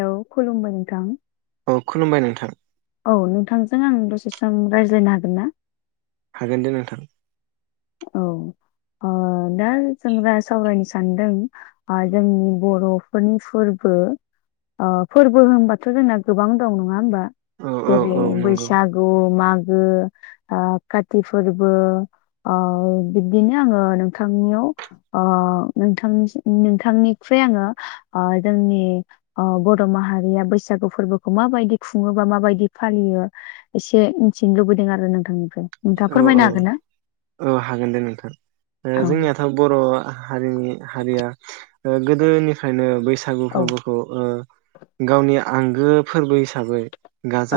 Hello खुलुमबाय नोंथां। औ खुलुमबाय नोंथां। औ नोंथांजों आं दसे सम रायज्लायनो हागोन ना? हागोन दे नोंथां। औ ओ दा जों रा सावरायनस सानदों ओ जोंनि बर'फोरनि फोरबो ओ फोरबो होनबाथ' जोंना गोबां दं नङा होमबा। औ औ जेरै औ नंगौ बैसागु मा गो आ काति फोरबो। ओ बिब्दिनो आङो नोंथांनियाव ओ नोंथांनिसि नोंथांनिख्रुइ आङो ओ जोंनि ओ बर' माहारिया बैसागु फोरबोखौ माबायदि खुङो बा माबायदि फालियो एसे मिथिनो लुबैदों आरो नोंथांनिफ्राय। नोंथाङा फोरमायनो हागोन ना। ओ हागोन दे नोंथां ओ औ जोंनियाथ' बर' हारिनि हारिया ओ गोदोनिफ्रायनो बैस सागु औ फोरबोखौ ओ गावनि। आंगो फोरबो हिसाबै।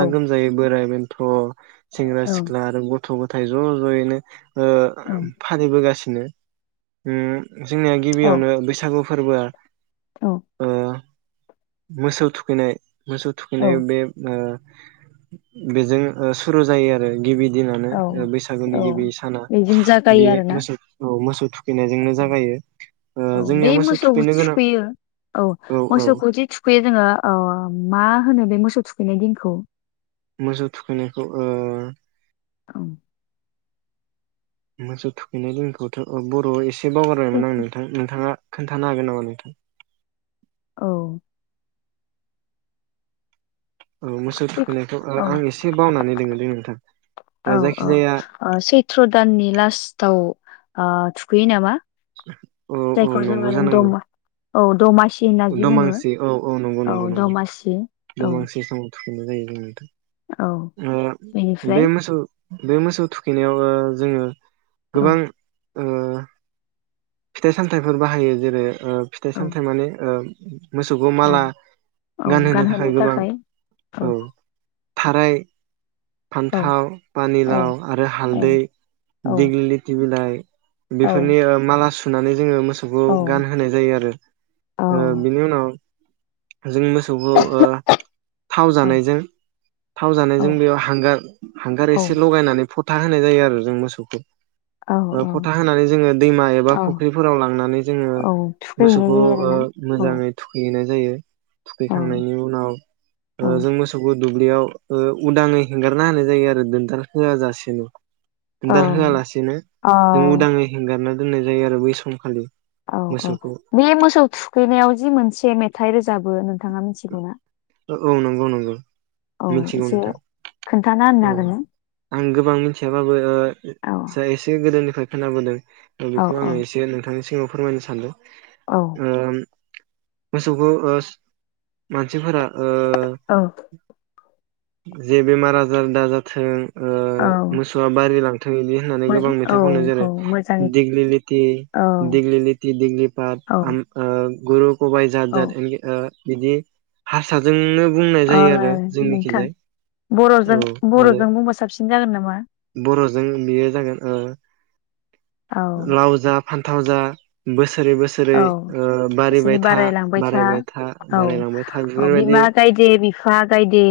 औ गोमजायै बोराय थ। सेंग्रा सिख्ला आरो ग थ गथाय ज जयैनो। ओ ओम फालिबोगासि नो उमह। जोंनिया गिबियावनो बैसागु। फोरबोआ। औ ओ मोसौ थुखैनाय। मोसौ औ थुखैनायाव बे ओ बेजों ओ सुरु जायो आरो गिबि। दिनानो औ औ बैसागोनि गिबि साना बेजों जागायो बे आरोना मोसौ औ मोसौ थुखैनायजोंनो औ जागायो ओ औ बे जोंनिया मोसौ थुखैनो गोनां थुखैयो औ औ। खैयो जोङो ओ मा होनो बे मोसौ थुखैनाय दिनखौ। मोसौ थुखैनायखो ओ औ। मोसौ थुखैनाय दिनखौथ ओ बर एसे एसे बावगारबायमोन आं नोंथां नोंथाङा खोन्थानो हागोन नामा नोंथां। औ। औ मोसौ [unintelligible] थुखैनायखौ ओ औ आं एसे बावनानै दोङो दै नोंथां ओ औ औ जायखिजाया सैथ्र दाननि लास्टआव ओ थुखैयो नामा औ औ जायखौ नंगौ जोङो जानांगौ दमा औ दमासि होनना जि बुङो दमांसि औ औ नंगौ नंगौ नंगौ औ दमांसि समाव थु औ [unintelligible] ओ बे बेनिफ्राय मोसौ बे मोसौ थुखैनायाव जोङो औ गोबां ओ फिथाइ सामथाइफोर बाहायो जेरै- ओ फिथाइ औ सामथाइ माने ओ मोसौखौ औ माला गानहोनो थाखाय गोबां औ थाराय औ फान्थाव औ पानिलाव आरो औ हालदै औ दिग्लिलिथि बिलाइ औ बेफोरनि ओ माला सु नानै जोङो मो सौखौ औ गानहोनाय जायो आरो। ओ बिनि उनाव जों मोसौखौ ओ थाव औ जानायजों थाव जानायजों औ बेयाव हांगार हांगार औ एसे लगायनानै फथ था होनाय जायो आरो जों मोसौखौ। औ ओ औ फथा होनानै जोङो दैमा एबा औ फुख्रिफोराव लांनानै जोङो औ थुखैहैनाय मोसौखौ जायो ओ आरोना औ मोजाङै थुखैहैनाय जायो। औ थुखैखांनायनि उनाव औ ओ जों मोसौखौ दुब्लियाव ओ उदाङै होंंगारना होनाय जायो आरो दोनदार होआ जासेनो। होनदार औ होआलासेनो अ जों उदाङै हेंगारना दोननाय जायो आरो बै समखालि। औ औ मोसौखौ बे मोसौ थुखैनायाव जि मोनसे मेथाइ रोजाबो नों ओ औ नोंगौ नोंगौ औ मिनथिगौ एसे नोंथां खोन्थाना होनो औ हागोन ना आं गोबां मिथियाबाबो ओ औ एसे गोदोनिफ्राय खोनाबोदों दा औ बेखौ औ आङो एसे नोंथांनि सिगाङाव फोरमायनो सानदों। औ ओम मोसौखौ ओस मानसिफोरा औ। जे बेमार आजार दाजाथों ओ औ मोसौआ बारि लां थैइदि होननानै गोबां मोज- औ मेथाइ खननाय जेरै औ मोजाङै दिग्लि लिथि औ दिग्लि लिथि दिग्लि पाट औ आम ओ गुरुख खबाइ जाद औ जाद एनखे ओ बिदि हारसाजोंनो बुंनाय ओ जायो आरो नोंथां जोंनिखिजाय बर'जों औ आरो बर'जों बुंबा साबसिन जागोन नामा बर'जों बियो जागोन ओ औ लावजा फान्थाव जा बोस औ बिसोरनि बारायलांबाय था बारायबाय औ बारायलांबाय था औ बेफोरबायदि बिमा गायदे बिफा गायदे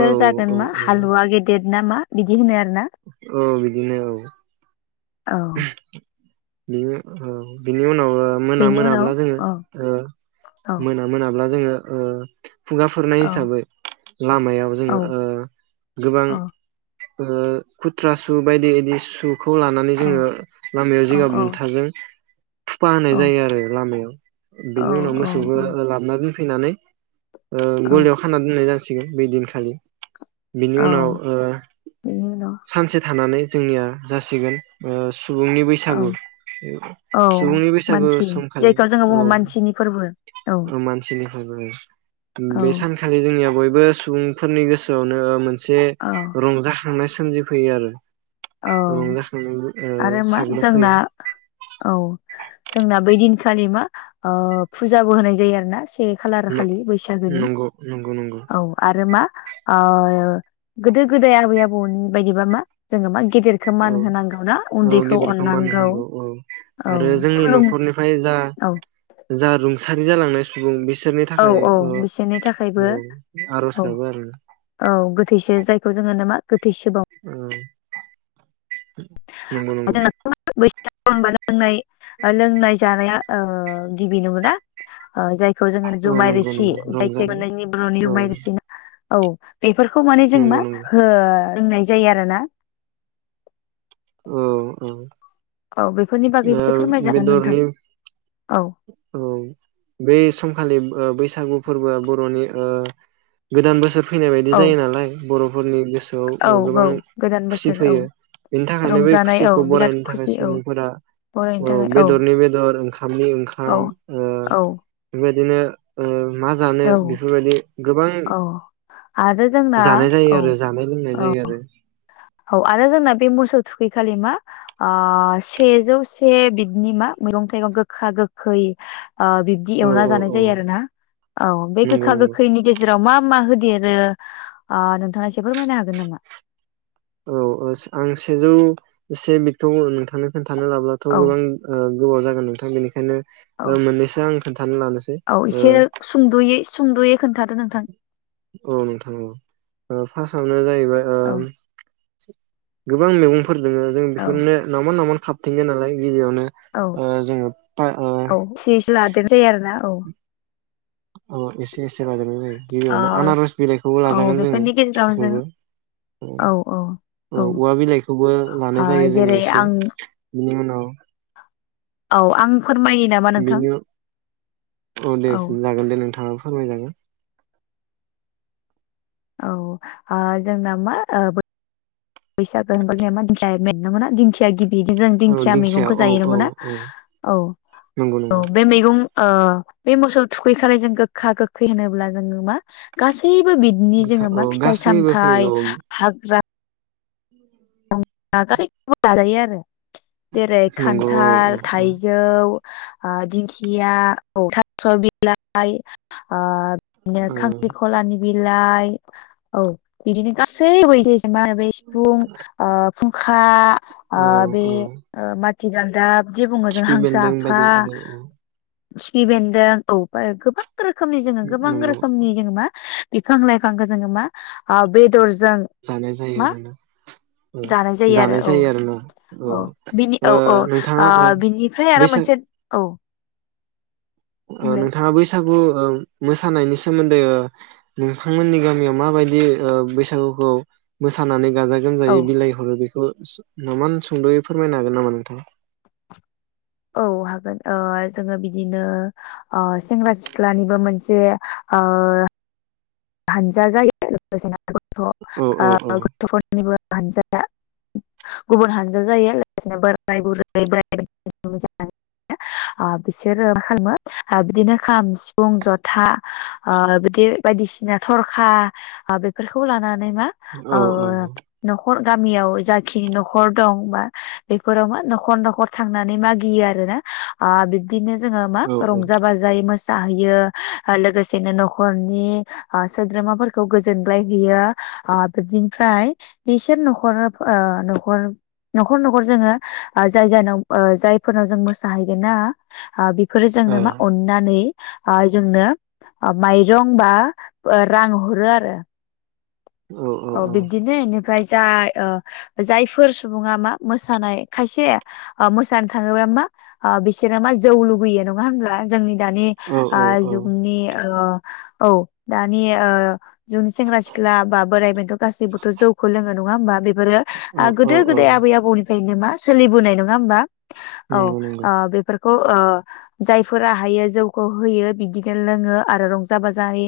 औ औ जागोन मा औ हालुवा गेदेद नामा बिदि होनो आर औ बिदिनो औ। औ बि औ बिनि उनाव मोना बेनि मोनाब्ला उनाव जोङो औ ओ औ मोना मोना ब्ला जोङो ओ खुगाफोरनाय औ हिसाबै लामायाव जोङो औ ओ गोबां औ ओ खुथ्रा सु बायदि बायदि सुखौ लाना औ जोङो लामायाव जिगाब औ औ बुन्थाजों थुफा होनाय औ जायो आरो लामायाव बेनि उनाव औ मोसौबो औ लाबना दोन फैनानै ओ औ गलियाव खान दोननाय जा सिगोन बैदिनखालि। बिनि उनाव औ ओ बेनि उनाव सानसे थानानै जोंनिया जासिगोन ओ सुबुंनि बैसागु औ औ सुबुंनि बैसागु मानसि समखालि जायखौ जोङो बुङो मानसिनि फोरबो औ औ मानसिनि [unintelligible] औ बे सानखालि जोंनिया बय बो सुबुंफोरनि गोसोआवनो मोन से औ रंजा खांनाय सोमजिफैयो आरो औ रंजाखांनाय ओ आरो मा जोंना साग्लोबफैयो औ जोंना बै दिनखालि मा ओ फुजाबो होनाय जायो आरो ना से खालार खालि बैसागोनि नंगौ नंगौ नंगौ औ आरो मा गोदो गोदाय आबै आबौनि बायदिबा मा जोंङो मा गेदेरखौ मान औ होनांगौ ना औ उन्दैखौ गेदेरखौ मान अननांगौ होनांगौ औ औ आरो जोंनि खुलुम नखरनिफ्राय जा औ जा रुंसारि जालांनाय सुबुं बिस औ औ बिसोरनि थाखायबो आर'ज औ गाबो आरो औ गोथैसो जायखौ होनो मा गोथैसोब औ नंगौ नंगौ जोंना [unintelligible] लोंनाय लोंनाय जानाया ओ गिबि नंगौना? जायखौ जोंङो औ जुमाय नंगौ रिसि नंगौ जि आइ टेग रंजानाय मोननायनि बरनि औ जुमाय रिसि ना औ बेफोरखौ माने जों नंगौ मा नंगौ हो लोंनाय जायो आरो ना औ औ औ बेफोरनि बागै एसे फोरमायजागोन नोंथां बेदरनि औ औ बेै समखालि बो ओ बै सागु फोरबोआ बरनि ओ गोदान बोसोर फैनाय बायदि औ जायो नालाय बर फोरनि गोसोआव औ ओ गोबां औ गोदान खुसि बोसोर औ फैयो। बेनि थाखायनो बै रंजानाय औ खुसिखौ बिराद बरायनो थाखाय खुसि औ सुबुंफोरा फरायनो ओ थाखाय औ बेदरनि बेदर ओं खामनि खाम औ ओ औ बेबाय दिनो ओ मा जानो औ बेफोरबायदि गोबां औ आरो जोंना जानाय जायो औ आरो जानाय लोंनाय जायो आरो। औ आरो जोंना बे मोसौ थुखैखालि मा ओ सेजौ से बिदनि मा मैगं थाइगं गोखा गोखै ओ बिब्दि औ एवना औ जानाय औ जायो आरो ना औ बे नंगौ गोखा नंगौ गोखैनि गेजे राव मा मा होदेरो ओ नोंथाङा एसे फोरमायनो हागोन नामा? औ ओ आं सेजौ से बिदखौ नोंथांनो खोन्था नो लाब्लाथ औ गोबां ओ गोबाव जागोन नोंथां बेनिखायनो औ ओ मोननैसो आं खोन्थानो लानोसै औ ओ एसे सुंदयै सुंदयै खोन्थादो नोंथां औ नोंथां औ। ओ फासआवनो जायै बाय औ उम गोबां मैगं फोर दोङो जों औ बेफोरनो नाउमान नाउमान खाबथिङो नालाय गिबिआवनो औ ओ जोङो फा ओ औ एसे एसे लादेर जायो आरोना औ औ एसे एसे लाजोबनाय जायो। ओ गिबियावनो आनारस बिलाइखौबो औ लाजागोन जोङो बेफोरनि गेजेराव जों बेखौबो औ औ औवा बिलाइखौबो ओ लानाय जायो जोङो जेरै एसे आं बिनि उनाव औ आं फोरमायो नामा नोंथां बेनि औ दे जागोन दे नोंथाङा फोरमायजागोन औ ओ जोंना मा ओ बो फैसाागोन होना जा दिख मोन न मोना दिंखया गिद बिदि जों औ दिंखिया मैगंखौ औ जायो औ नंगौना औ औ नंगौ औ नंगौ बे मैगं ओ बे मोसौ थुखैखालि जों गोखा गोखै होनोब्ला जोंङो मा गासै गासैबो बिदिनो गोखा जोंङो औ मा फिथाइ गासैबो सामथाइ फैयो औ हाग्रा औ गासैखौबो जाजायो आरो जेरै नंगौ औ खान्थाल औ थाइजौ ओ दिंखिया औ थास' बिलाइ ओ बिदिनो औ खांख्रिखलानि बिलाइ औ बिदिनो गासैबो [unintelligible] सिफुं ओ फुंखा ओ औ बे औ ओ माथिगालदाब जे बुंङो जों खिफि हांसो बेन्दों आफा बायदि आरि औ खिफि बेन्दों औ गोबां रोखोमनि जोङो गोबां नंगौ रोखोमनि जोङो मा बिफां लाइफांखौ जोङो मा ओ बेदर जानाय जायो आरो ना। जानाय जायो आरो औ औ बिनि औ औ ओ बिनिफ्राय आरो बैसाग मोनसे औ। औ बुंलाय नोंथाङा बैसागु औ मोसानायनि सोमोन्दै ओ नोंथांमोननि गामियाव माबायदि ओ बैसागुखौ मोसानानै गाजा गोमजायै औ बिलाइ हरो बेखौ। नामान सुंद'यै फोरमायनो हागोन नामा नोंथां? औ‌, हागोन जोंङो बिदिनो सेंग्रा सिख्लानिबो मोनसे हानजा जायो‌ लोगोसेनो [unintelligible] गथ औ औ औ [unintelligible] गथ'फोरनिबो हानजाया गुबुन हानजा जायो लोगोसेनो बोराय [unintelligible] बुरै बोराय हानजा बिसोरो मा? खालामो बिदिनो खाम सिफुं जथा बिदि बायदिसिना थरखा बेफोरखौ लानानै मा आ औ [unintelligible] नखर गामियाव जाखिनि न'खर दं, बा बेफोराव मा न'खर न'खर थांनानै मागियो आरो ना। अ बिदिनो जोङो मा औ औ रंजा बाजायै मोसायो। जाहैयो लोगोसेनो न'खरनि सोद्रोमाफोरखौ गोजोनग्लायहैयो, बिदिनिफ्राय बिसोर न'खर नखर न'खर जोङो जाय जाय जायफोरनाव जोंङो मोसाहैगोन ना। बेफोरो औ जोंनो मा अननानै आ जोंनो माइरं बा रां हरो आरो। औ बिबदिनो इन फ्राय जाय ओ जायफोर सुबुङा मा मोसानाय खायसे, ओ मोसानो थाङोबा मा ओ बिसोरो मा जौ लुगैयो नङा होनब्ला? जोंनि दानि औ आ औ जुगनि ओ औ दानि ओ जुगनि सेंग्रा सिख्ला।। बोरायबेनथ' गासैबोथ' जौखौ लोङो नङा होमबा बे फोरो औ आ औ गोदो औ गोदाय आबै आबौनि फ्रायनो मा सोलिबोनाय नङा होमबा? औ नंगौ नंगौ आ बेफोर खौ ओ जायफोरा हायो जौखौ होयो बिब्दिनो लोङो आरो रंजा बाजायै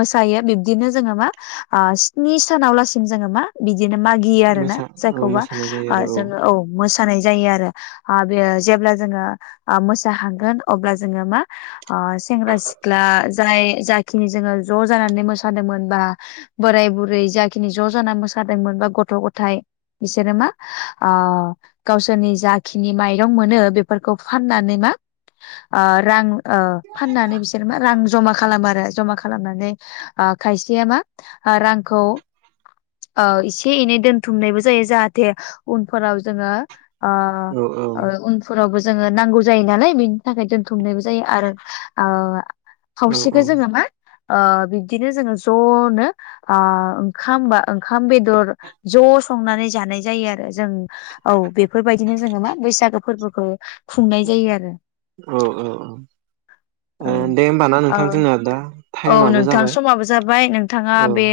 मोसायो बिब्दिनो जोङो मा? आ स्नी सानाव लासिम जोङो मा? बि दिनो मागियो आरो ना। मोसा औ जायखौबा मोसानाय जायो ओ आरो जोङो औ मोस सानाय जायो आरो आ बेयो जेब्ला जोङो आ मोसाहांगोन अब्ला, जोङो मा? अ सेेंग्रा सिख्ला। जाय जाखिनि जोङो ज' जानानै मोसादोंमोन बा बोराय बु रै जाखिनि ज'जाना मोसादोंमोन बा गथ' गथाइ बिसोरो मा? आ गावसोरनि जाखिनि माइरं मोनो बेफोरखौ फाननानै मा? आ रां ओ, फाननानै बिसोर मा? रां जमा खालामो आरो। जमा खालामनानै आ खायसेया मा? आ रां खौ ओ एसे एनै दोनथुमनायबो जायो जाहाथे उनफोराव जोङो आ औ ओ औ उनफोरावबो जोङो नांगौ जायो नालाय बेनि थाखाय दोनथुमनायबो जायो आरो। ओ औ खावसेखो जोङो मा ओ बिब्दिनो जोङो ज'नो आ ओंखाम बा ओंखाम बेदर ज' संनानै जानाय जायो आरो जों औ बेफोरबायदिनो जोङो मा बैसागो फोरबोखो खुंनाय जायो आरो औ औ औ औ दे होमबा ना ओ नोंथां जोंना दा औ टाइमाबो नोंथां जाबाय समाबो जाबाय नोंथाङा औ बे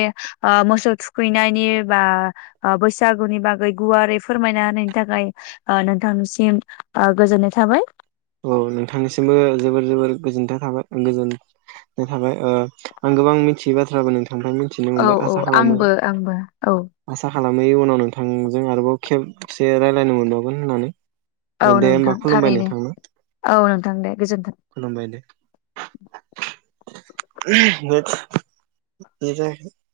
ओ मोसौ थुखैनायनि बा आ बैसागुनि बागै गुवारै फोरमायना होनायनि थाखाय ओ नोंथांनिसिम ओ गोजोननाय थाबाय। औ नोंथांनिसिमबो जोबोर जोबोर गोजोनथ थाबाय गोजोननाय थाबाय आं गोबां मिथियै बाथ्राबो नों औ औ आंबो आंबो औ खालामै उनाव नोंथांजों आरोबाव खेबसे रायलायनो मोनबावगोन होननानै औ ए दे होमबा नोंथां खुलुमबाय थारैनो नोंथांनो औ नोंथां दे गोजोन खुलुमबाय दे [unintelligible]